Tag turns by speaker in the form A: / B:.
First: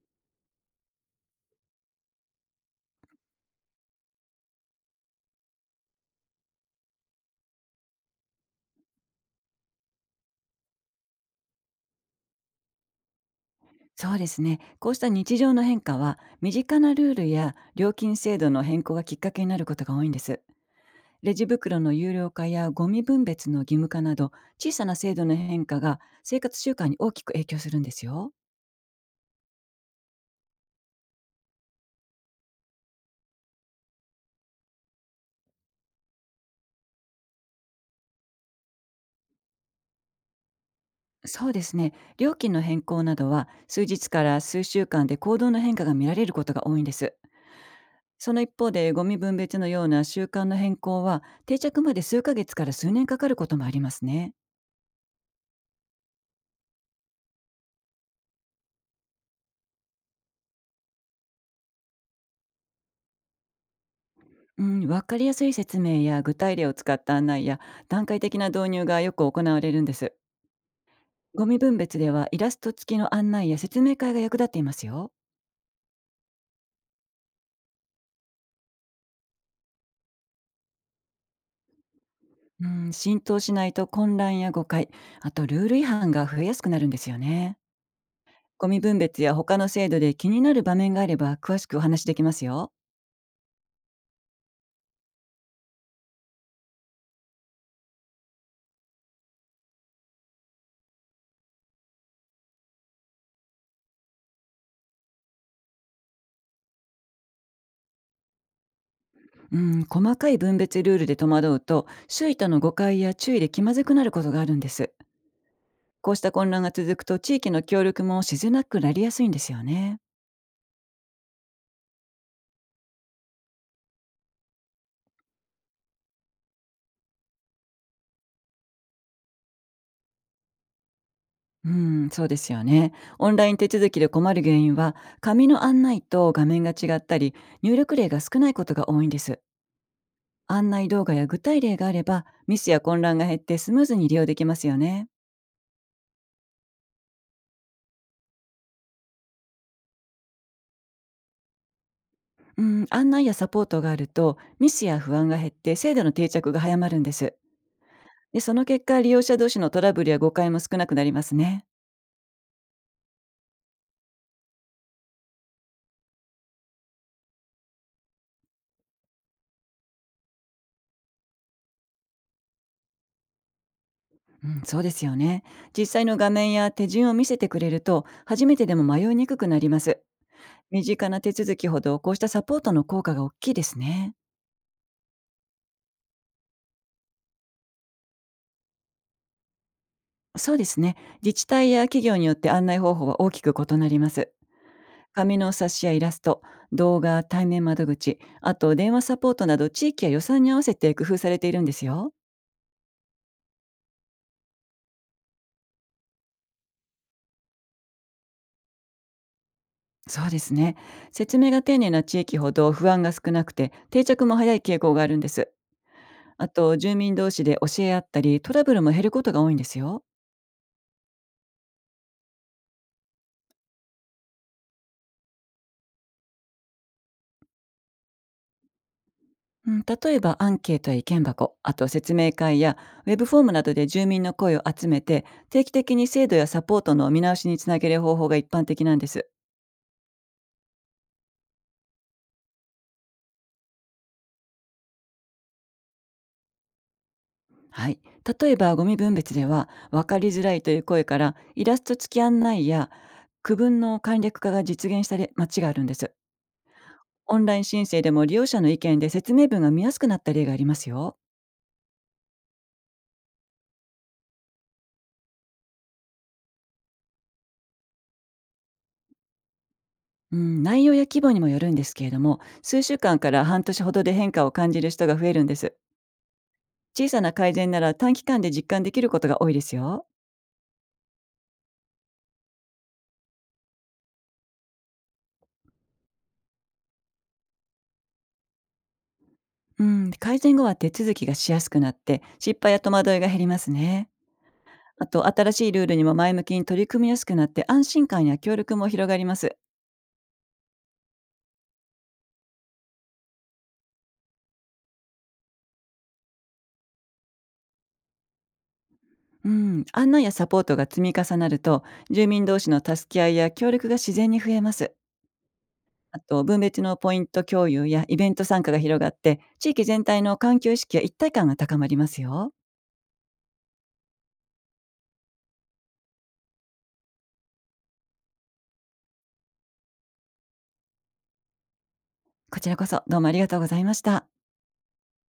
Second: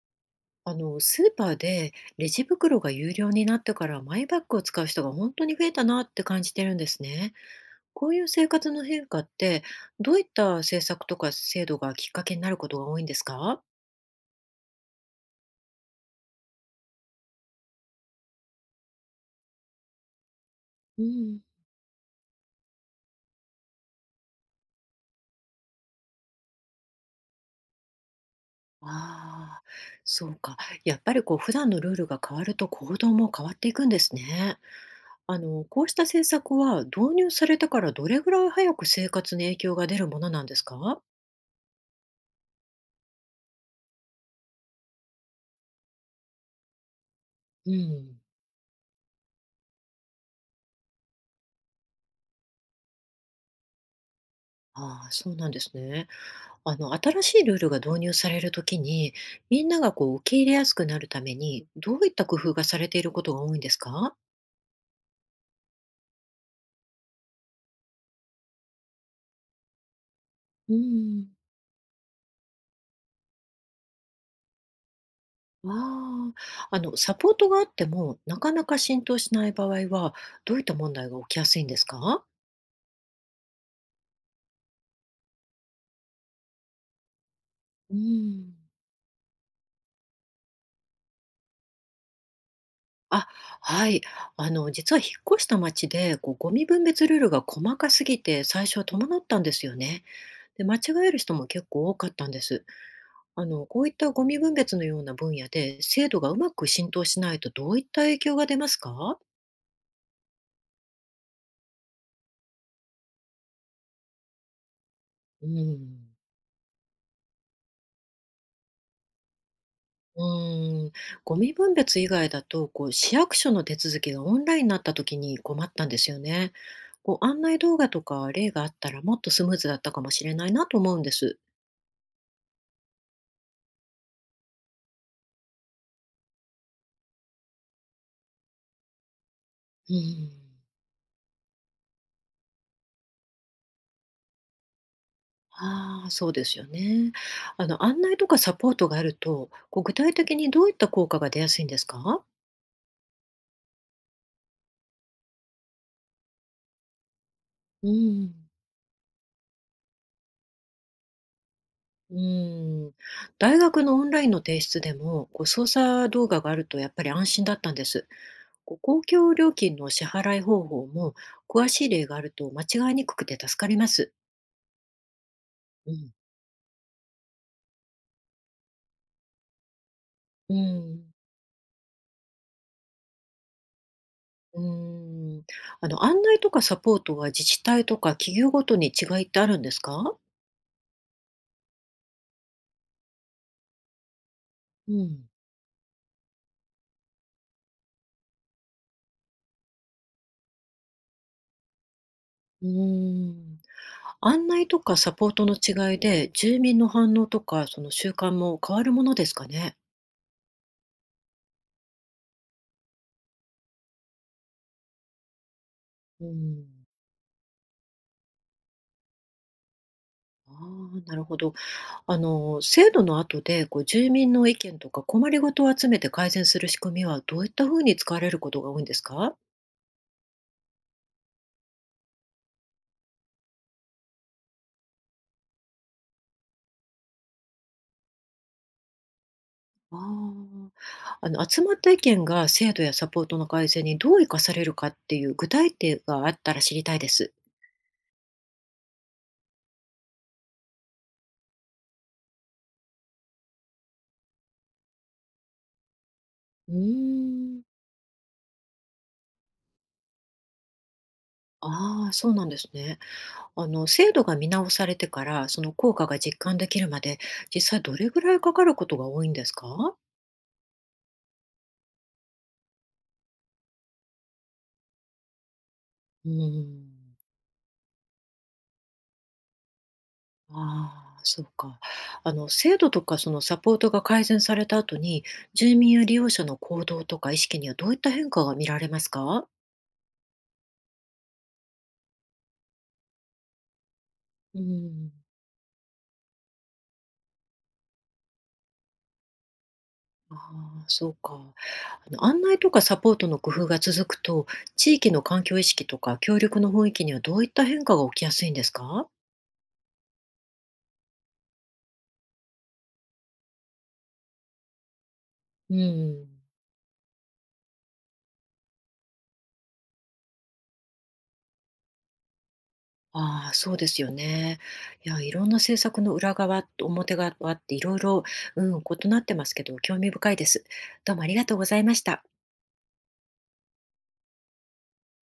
A: スーパーでレジ袋が有料になってからマイバッグを使う人が本当に増えたなって感じてるんですね。こういう生活の変化ってどういった政策とか制度がきっかけになることが多いんですか？
B: そうですね。こうした日常の変化は、身近なルールや料金制度の変更がきっかけになることが多いんです。
A: う
B: レ
A: ん。
B: ジ袋の有料化やゴミ分別の義務化など、小さな制度の変化が生活習慣に大きく影響するんですよ。
A: ああ、そうか。やっぱりこう普段のルールが変わると行動も変わっていくんですね。こうした政策は導入されてからどれぐらい早く生活に影響が出るものなんですか？
B: そうですね。料金の変更などは、数日から数週間で行動の変化が見られることが多いんです。
A: うん。
B: その一方で、ゴミ分別のような習慣の変更は、定着まで数ヶ月から数年かかることもありますね。
A: ああ、そうなんですね。あの、新しいルールが導入されるときに、みんながこう受け入れやすくなるために、どういった工夫がされていることが多いんですか？
B: うん、わかりやすい説明や具体例を使った案内や段階的な導入がよく行われるんです。
A: うん、
B: ゴミ分別ではイラスト付きの案内や説明会が役立っていますよ。
A: ああ、サポートがあっても、なかなか浸透しない場合は、どういった問題が起きやすいんですか？
B: うん、浸透しないと混乱や誤解、あとルール違反が増えやすくなるんですよね。
A: うん、
B: ゴミ分別や他の制度で気になる場面があれば詳しくお話しできますよ。
A: あ、はい。あの、実は引っ越した町で、こう、ゴミ分別ルールが細かすぎて、最初は戸惑ったんですよね。で、間違える人も結構多かったんです。こういったゴミ分別のような分野で制度がうまく浸透しないとどういった影響が出ますか？
B: うん、細かい分別ルールで戸惑うと周囲との誤解や注意で気まずくなることがあるんです。
A: う
B: こ
A: ん。
B: うした混乱が続くと地域の協力もしづらくなりやすいんですよね。
A: うーん、ゴミ分別以外だと、こう、市役所の手続きがオンラインになった時に困ったんですよね。こう、案内動画とか例があったらもっとスムーズだったかもしれないなと思うんです。
B: うん、そうですよね。オンライン手続きで困る原因は、紙の案内と画面が違ったり、入力例が少ないことが多いんです。
A: うん。
B: 案内動画や具体例があれば、ミスや混乱が減ってスムーズに利用できますよね。
A: ああ、そうですよね。案内とかサポートがあると、こう、具体的にどういった効果が出やすいんですか？
B: うん、案内やサポートがあると、ミスや不安が減って制度の定着が早まるんです。
A: うん。
B: で、その結果、利用者同士のトラブルや誤解も少なくなりますね。
A: うん、大学のオンラインの提出でも、こう操作動画があるとやっぱり安心だったんです。こう公共料金の支払い方法も詳しい例があると間違いにくくて助かります。
B: うん、そうですよね。実
A: う
B: 際
A: ん、
B: の画面や手順を見せてくれると、初めてでも迷いにくくなります。
A: う
B: 身近
A: ん、
B: な手続きほど、こうしたサポートの効果が大きいですね。
A: うん。あの案内とかサポートは自治体とか企業ごとに違いってあるんですか？
B: そうですね。自治体や企業によって案内方法は大きく異なります。
A: うん、
B: 紙の冊子やイラスト、動画、対面窓口、あと電話サポートなど、地域や予算に合わせて工夫されているんですよ。
A: うん。案内とかサポートの違いで、住民の反応とかその習慣も変わるものですかね？
B: そうですね。説明が丁寧な地域ほど、不安が少なくて定着も早い傾向があるんです。
A: う
B: あと、
A: ん。
B: 住民同士で教え合ったり、トラブルも減ることが多いんですよ。
A: ああ、なるほど。制度の後で、こう、住民の意見とか困りごとを集めて改善する仕組みはどういったふうに使われることが多いんですか？
B: うん、例えばアンケートや意見箱、あと説明会やウェブフォームなどで住民の声を集めて、定期的に制度やサポートの見直しにつなげる方法が一般的なんです。
A: あ、あの、集まった意見が制度やサポートの改善にどう生かされるかっていう具体例があったら知りたいです。
B: はい。例えばゴミ分別では、分かりづらいという声から、イラスト付き案内や区分の簡略化が実現したり、町があるんです。
A: うー
B: オンライ
A: ん。
B: ン申請でも、利用者の意見で説明文が見やすくなった例がありますよ。
A: ああ、そうなんですね。あの、制度が見直されてから、その効果が実感できるまで、実際どれぐらいかかることが多いんですか？
B: うん、内容や規模にもよるんですけれども、数週間から半年ほどで変化を感じる人が増えるんです。
A: うー
B: 小
A: ん。
B: さな改善なら、短期間で実感できることが多いですよ。
A: ああ、そうか。あの、制度とかそのサポートが改善された後に、住民や利用者の行動とか意識にはどういった変化が見られますか？
B: うん、改善後は手続きがしやすくなって、失敗や戸惑いが減りますね。
A: う
B: あ
A: ん。
B: と、新しいルールにも前向きに取り組みやすくなって、安心感や協力も広がります。
A: ああ、そうか。あの、案内とかサポートの工夫が続くと、地域の環境意識とか協力の雰囲気にはどういった変化が起きやすいんですか？
B: うん、案内やサポートが積み重なると、住民同士の助け合いや協力が自然に増えます。
A: う
B: あ
A: ん。
B: と、分別のポイント共有やイベント参加が広がって、地域全体の環境意識や一体感が高まりますよ。
A: ああ、そうですよね。いや、いろんな政策の裏側と表側っていろいろ、うん、異なってますけど、興味深いです。どうもありがとうございました。
B: こちらこそ、どうもありがとうございました。